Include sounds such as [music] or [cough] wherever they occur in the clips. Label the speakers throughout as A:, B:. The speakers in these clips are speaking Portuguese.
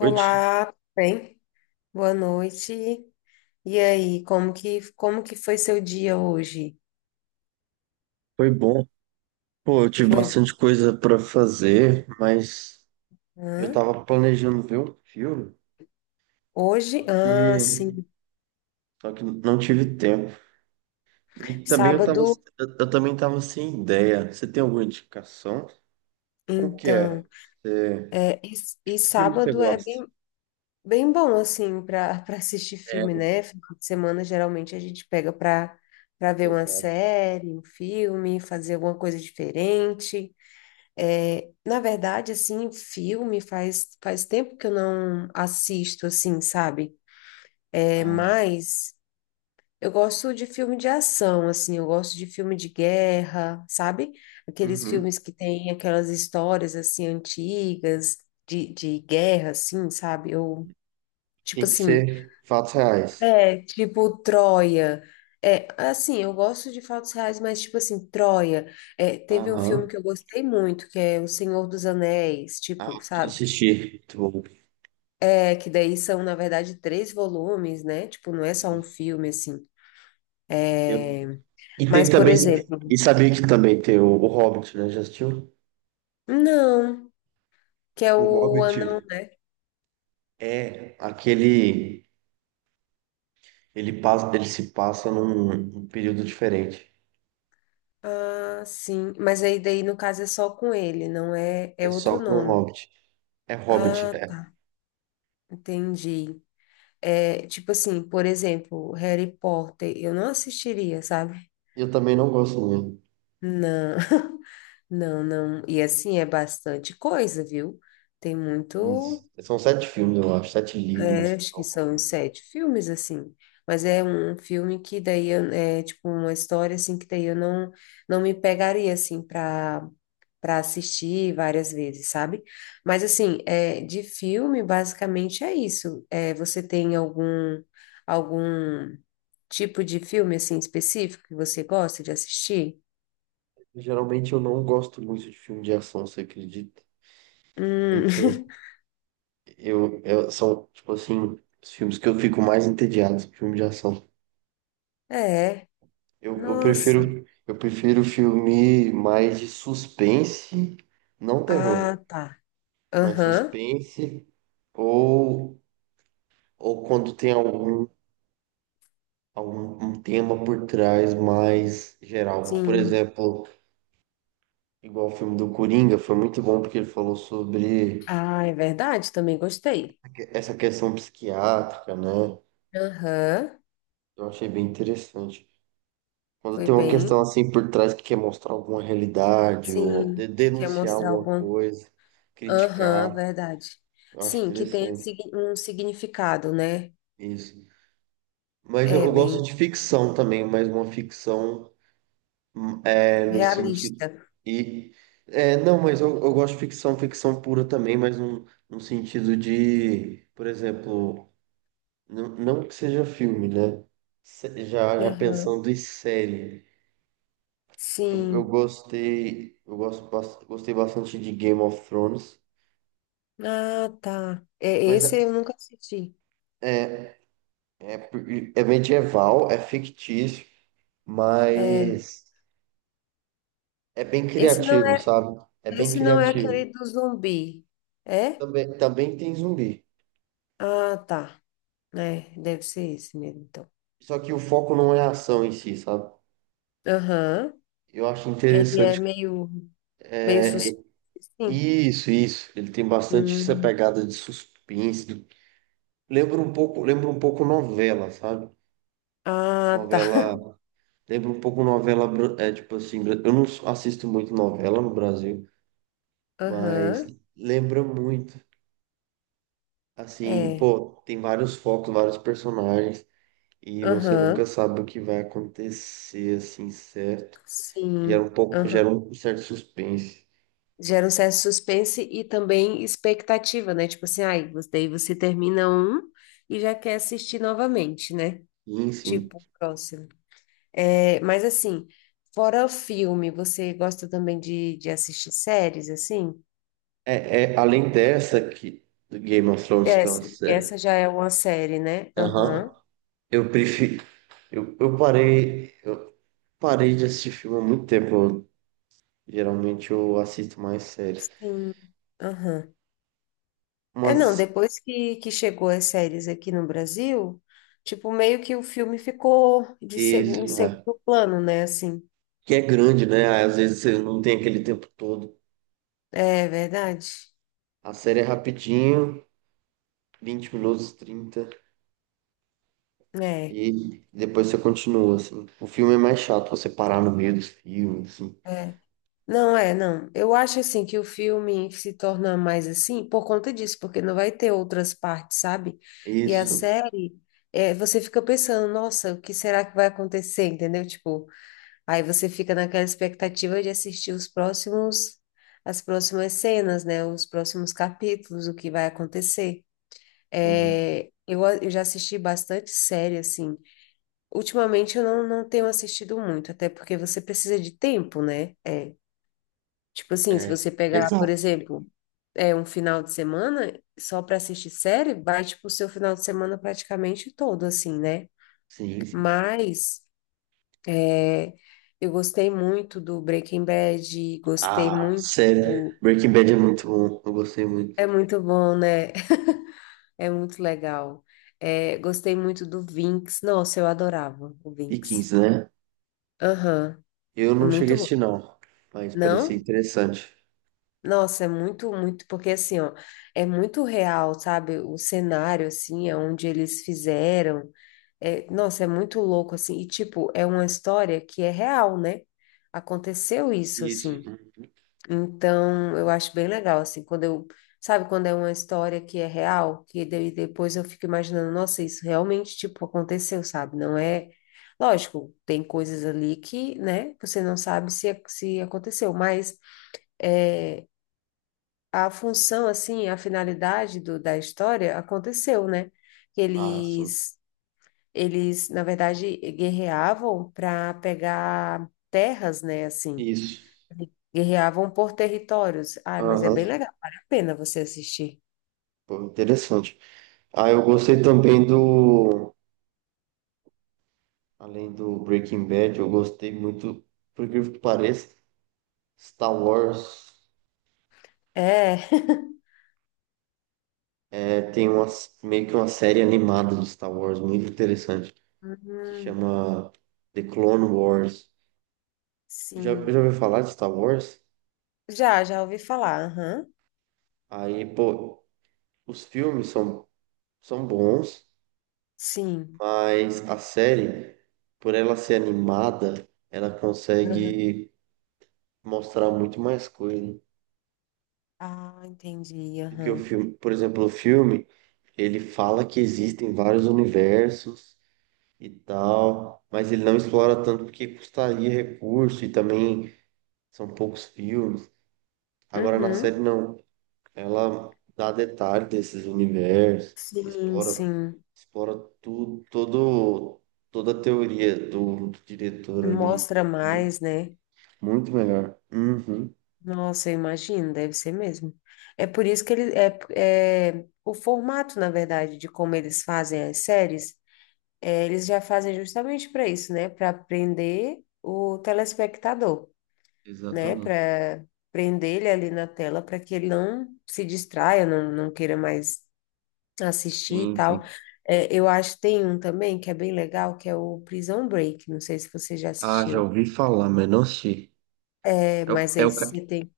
A: Noite.
B: tudo bem? Boa noite. E aí, como que foi seu dia hoje?
A: Foi bom. Pô, eu tive
B: Foi
A: bastante coisa pra fazer, mas eu
B: hã?
A: tava planejando ver um filme,
B: Hoje?
A: só
B: Ah,
A: que,
B: sim.
A: só que não tive tempo. E também eu tava,
B: Sábado,
A: eu também tava sem ideia. Você tem alguma indicação? Qual que
B: então.
A: é?
B: É, e, e
A: Que filme que você
B: sábado é
A: gosta?
B: bem, bem bom assim para [laughs] assistir
A: É,
B: filme, né? Final de semana geralmente a gente pega para ver uma
A: exato.
B: série, um filme, fazer alguma coisa diferente. É, na verdade, assim, filme faz tempo que eu não assisto assim, sabe? É
A: Ah,
B: mais, eu gosto de filme de ação, assim, eu gosto de filme de guerra, sabe? Aqueles
A: uhum.
B: filmes que tem aquelas histórias, assim, antigas, de guerra, assim, sabe? Eu, tipo
A: Tem que
B: assim,
A: ser fatos reais.
B: é, tipo Troia. É, assim, eu gosto de fatos reais, mas tipo assim, Troia. É, teve um filme
A: Aham.
B: que eu gostei muito, que é O Senhor dos Anéis,
A: Ah,
B: tipo,
A: que
B: sabe?
A: assistir. Muito bom.
B: É, que daí são, na verdade, três volumes, né? Tipo, não é só um
A: Isso.
B: filme, assim.
A: Eu-
B: É,
A: E tem
B: mas, por
A: também,
B: exemplo,
A: e sabia que também tem o Hobbit, né? Já assistiu?
B: não, que é
A: O
B: o
A: Hobbit
B: anão. Né?
A: é aquele. Ele passa, ele se passa num período diferente.
B: Ah, sim. Mas aí daí no caso é só com ele, não é? É
A: É
B: outro
A: só com o
B: nome.
A: Hobbit. É Hobbit,
B: Ah,
A: é.
B: tá. Entendi. É tipo assim, por exemplo, Harry Potter, eu não assistiria, sabe?
A: Eu também não gosto muito.
B: Não, [laughs] não. E assim é bastante coisa, viu? Tem muito.
A: Isso. São 7 filmes, eu acho, sete
B: É,
A: livros.
B: acho que são uns sete filmes assim. Mas é um filme que daí eu- é tipo uma história assim que daí eu não me pegaria assim para assistir várias vezes, sabe? Mas assim, é, de filme, basicamente é isso. É, você tem algum tipo de filme assim específico que você gosta de assistir?
A: Geralmente eu não gosto muito de filme de ação, você acredita? Então,
B: Hum,
A: eu são, tipo assim, os filmes que eu fico mais entediado, filme de ação.
B: [laughs] é. Nossa.
A: Eu prefiro filme mais de suspense, não terror.
B: Ah, tá.
A: Mais
B: Aham.
A: suspense, ou, ou quando tem algum um tema por trás mais geral. Por
B: Sim.
A: exemplo, igual o filme do Coringa, foi muito bom porque ele falou sobre
B: Ah, é verdade, também gostei.
A: essa questão psiquiátrica, né?
B: Aham.
A: Eu achei bem interessante. Quando
B: Foi
A: tem uma
B: bem.
A: questão assim por trás que quer mostrar alguma realidade ou
B: Sim, que quer
A: denunciar
B: mostrar
A: alguma
B: algum.
A: coisa,
B: Aham,
A: criticar,
B: verdade.
A: eu acho
B: Sim, que tem
A: interessante
B: sig- um significado, né?
A: isso. Mas eu
B: É
A: eu gosto
B: bem
A: de ficção também, mas uma ficção. É, no sentido.
B: realista.
A: E, é, não, mas eu gosto de ficção, ficção pura também, mas num sentido de, por exemplo, não que seja filme, né? Já
B: Aham.
A: pensando em série. Eu
B: Sim.
A: gostei, eu gosto, bas- gostei bastante de Game of Thrones,
B: Ah, tá. É,
A: mas
B: esse
A: é,
B: eu nunca assisti.
A: é, é por- é medieval, é fictício,
B: É.
A: mas é bem
B: Esse não
A: criativo,
B: é,
A: sabe? É bem
B: esse não é aquele
A: criativo.
B: do zumbi. É?
A: Também, também tem zumbi.
B: Ah, tá. É, deve ser esse mesmo, então.
A: Só que o foco não é a ação em si, sabe?
B: Aham.
A: Eu acho
B: Ele é
A: interessante.
B: meio, meio
A: É, é-
B: suspeito, sim.
A: isso, isso. Ele tem bastante essa
B: Hum.
A: pegada de suspense. Lembra um pouco novela, sabe?
B: Ah, tá.
A: Novela, lembra um pouco novela, é tipo assim, bra- eu não s- assisto muito novela no Brasil,
B: [laughs]
A: mas
B: Aham.
A: lembra muito. Assim,
B: É.
A: pô, tem vários focos, vários personagens e você nunca
B: Aham.
A: sabe o que vai acontecer assim, certo?
B: Sim.
A: Gera
B: Aham.
A: um certo suspense.
B: Gera um certo suspense e também expectativa, né? Tipo assim, ai, você- daí você termina um e já quer assistir novamente, né?
A: Sim, sim.
B: Tipo, o próximo. É, mas assim, fora o filme, você gosta também de assistir séries, assim?
A: É, é, além dessa aqui, do Game of Thrones, que é uma
B: Essa,
A: série.
B: essa já é uma série, né?
A: Aham.
B: Aham.
A: Eu prefiro. Eu parei de assistir filme há muito tempo. Geralmente eu assisto mais séries.
B: Sim. Aham. É, não,
A: Mas
B: depois que chegou as séries aqui no Brasil, tipo, meio que o filme ficou de
A: isso,
B: segundo, em
A: é,
B: segundo plano, né? Assim,
A: que é grande, né? Às vezes você não tem aquele tempo todo.
B: é verdade.
A: A série é rapidinho, 20 minutos, 30
B: É,
A: e depois você continua, assim. O filme é mais chato, você parar no meio dos filmes, assim.
B: é. Não, é, não. Eu acho assim que o filme se torna mais assim por conta disso, porque não vai ter outras partes, sabe? E a
A: Isso.
B: série, é, você fica pensando, nossa, o que será que vai acontecer, entendeu? Tipo, aí você fica naquela expectativa de assistir os próximos, as próximas cenas, né? Os próximos capítulos, o que vai acontecer.
A: Sim.
B: É, eu, a- eu já assisti bastante série, assim. Ultimamente eu não tenho assistido muito, até porque você precisa de tempo, né? É, tipo assim, se você
A: É.
B: pegar, por
A: Exato.
B: exemplo, é um final de semana só para assistir série, vai tipo o seu final de semana praticamente todo, assim, né?
A: Sim, sim.
B: Mas é, eu gostei muito do Breaking Bad, gostei
A: Ah,
B: muito.
A: sério. Breaking Bad é muito bom. Eu gostei muito.
B: É muito bom, né? [laughs] É muito legal. É, gostei muito do Vinx. Nossa, eu adorava o
A: E
B: Vinx.
A: 15, né?
B: Aham,
A: Eu
B: é
A: não cheguei a
B: muito bom.
A: assistir, não. Mas parecia
B: Não?
A: interessante.
B: Nossa, é porque assim, ó, é muito real, sabe? O cenário, assim, é onde eles fizeram. É, nossa, é muito louco, assim. E, tipo, é uma história que é real, né? Aconteceu isso,
A: Isso.
B: assim. Então, eu acho bem legal, assim, quando eu. Sabe, quando é uma história que é real, que daí depois eu fico imaginando, nossa, isso realmente, tipo, aconteceu, sabe? Não é. Lógico, tem coisas ali que, né, você não sabe se aconteceu, mas. É, a função, assim, a finalidade do, da história aconteceu, né? Que
A: Ah, sim.
B: eles, na verdade, guerreavam para pegar terras, né? Assim,
A: Isso.
B: guerreavam por territórios. Ai, mas é
A: Aham.
B: bem legal, vale a pena você assistir.
A: Pô, interessante. Ah, eu gostei também do. Além do Breaking Bad, eu gostei muito, por incrível que pareça, Star Wars.
B: É. [laughs]
A: É, tem uma, meio que uma série animada do Star Wars muito interessante que
B: Uhum,
A: chama The Clone Wars. Já, já
B: sim.
A: ouviu falar de Star Wars?
B: Já ouvi falar. Aham.
A: Aí, pô, os filmes são, são bons,
B: Sim.
A: mas a série, por ela ser animada, ela
B: Aham.
A: consegue mostrar muito mais coisa
B: Ah, entendi.
A: do que o
B: Aham.
A: filme. Por exemplo, o filme, ele fala que existem vários universos e tal, mas ele não explora tanto porque custaria recurso e também são poucos filmes. Agora na
B: Uhum.
A: série não. Ela dá detalhe desses universos,
B: Sim,
A: explora,
B: sim.
A: explora tudo, todo, toda a teoria do diretor ali.
B: Mostra
A: É bem-
B: mais, né?
A: muito melhor. Uhum,
B: Nossa, eu imagino, deve ser mesmo. É por isso que eles é, é o formato, na verdade, de como eles fazem as séries, é, eles já fazem justamente para isso, né? Para prender o telespectador, né?
A: exatamente.
B: Para prender ele ali na tela para que ele não se distraia, não queira mais assistir e
A: Sim, sim.
B: tal. É, eu acho que tem um também que é bem legal, que é o Prison Break. Não sei se você já
A: Ah, já
B: assistiu,
A: ouvi falar, mas não sei.
B: é,
A: É, o-
B: mas
A: é,
B: aí
A: o, ca-
B: você tem que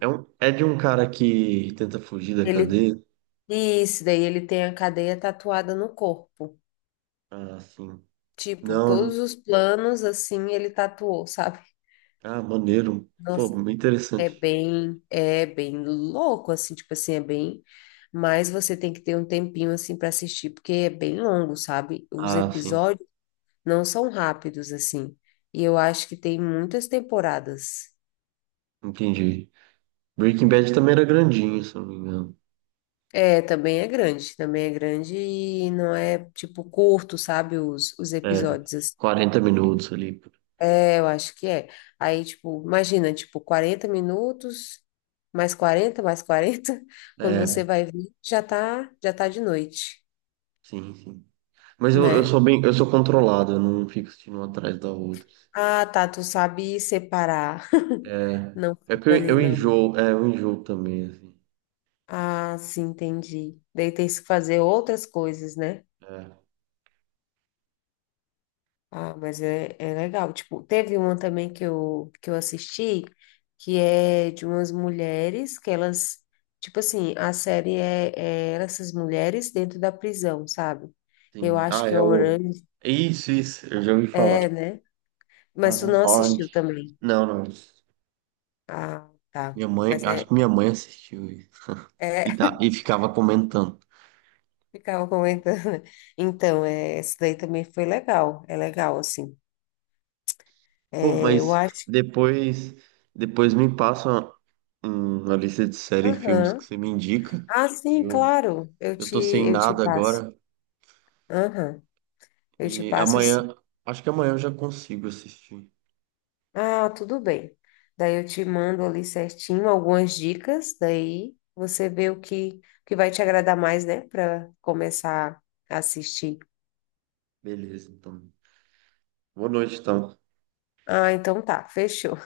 A: é, um, é de um cara que tenta fugir da
B: Ele
A: cadeia?
B: isso, daí ele tem a cadeia tatuada no corpo.
A: Ah, sim.
B: Tipo,
A: Não.
B: todos os planos, assim, ele tatuou, sabe?
A: Ah, maneiro. Pô,
B: Nossa,
A: muito interessante.
B: é bem louco, assim, tipo assim, é bem. Mas você tem que ter um tempinho, assim, para assistir, porque é bem longo, sabe? Os
A: Ah, sim.
B: episódios não são rápidos, assim. E eu acho que tem muitas temporadas.
A: Entendi. Breaking Bad também era grandinho, se eu não me engano.
B: É, também é grande e não é, tipo, curto, sabe? Os
A: É,
B: episódios,
A: 40 minutos ali.
B: é, eu acho que é. Aí, tipo, imagina, tipo, 40 minutos, mais 40 mais 40 [laughs] quando você
A: É,
B: vai ver, já tá de noite,
A: sim, sim. Mas
B: né?
A: eu sou controlado, eu não fico assistindo uma atrás da outra.
B: Ah, tá, tu sabe separar. [laughs]
A: É,
B: Não
A: é que
B: fica ali,
A: eu
B: não.
A: enjoo, é, eu enjoo também, assim.
B: Ah, sim, entendi. Daí tem que fazer outras coisas, né?
A: É,
B: Ah, mas é, é legal. Tipo, teve uma também que eu assisti, que é de umas mulheres que elas, tipo assim, a série é, é essas mulheres dentro da prisão, sabe? Eu
A: sim.
B: acho
A: Ah,
B: que é
A: é o...
B: Orange,
A: Isso, eu já ouvi falar.
B: é, né? Mas tu
A: Aham.
B: não assistiu
A: Orange.
B: também.
A: Não, não.
B: Ah, tá.
A: Minha mãe,
B: Mas
A: acho
B: é,
A: que minha mãe assistiu isso. E,
B: é,
A: tá, e ficava comentando.
B: [laughs] ficava comentando. Né? Então, é, essa daí também foi legal. É legal, assim.
A: Pô,
B: É, eu
A: mas
B: acho.
A: depois, depois me passa uma, uma lista de série e filmes que
B: Aham.
A: você me indica.
B: Ah, sim,
A: Eu,
B: claro. Eu
A: eu
B: te,
A: tô sem
B: eu te
A: nada
B: passo.
A: agora.
B: Aham. Eu te
A: E
B: passo assim.
A: amanhã, acho que amanhã eu já consigo assistir.
B: Ah, tudo bem. Daí eu te mando ali certinho algumas dicas, daí você vê o que vai te agradar mais, né, para começar a assistir.
A: Beleza, então. Boa noite, então.
B: Ah, então tá, fechou.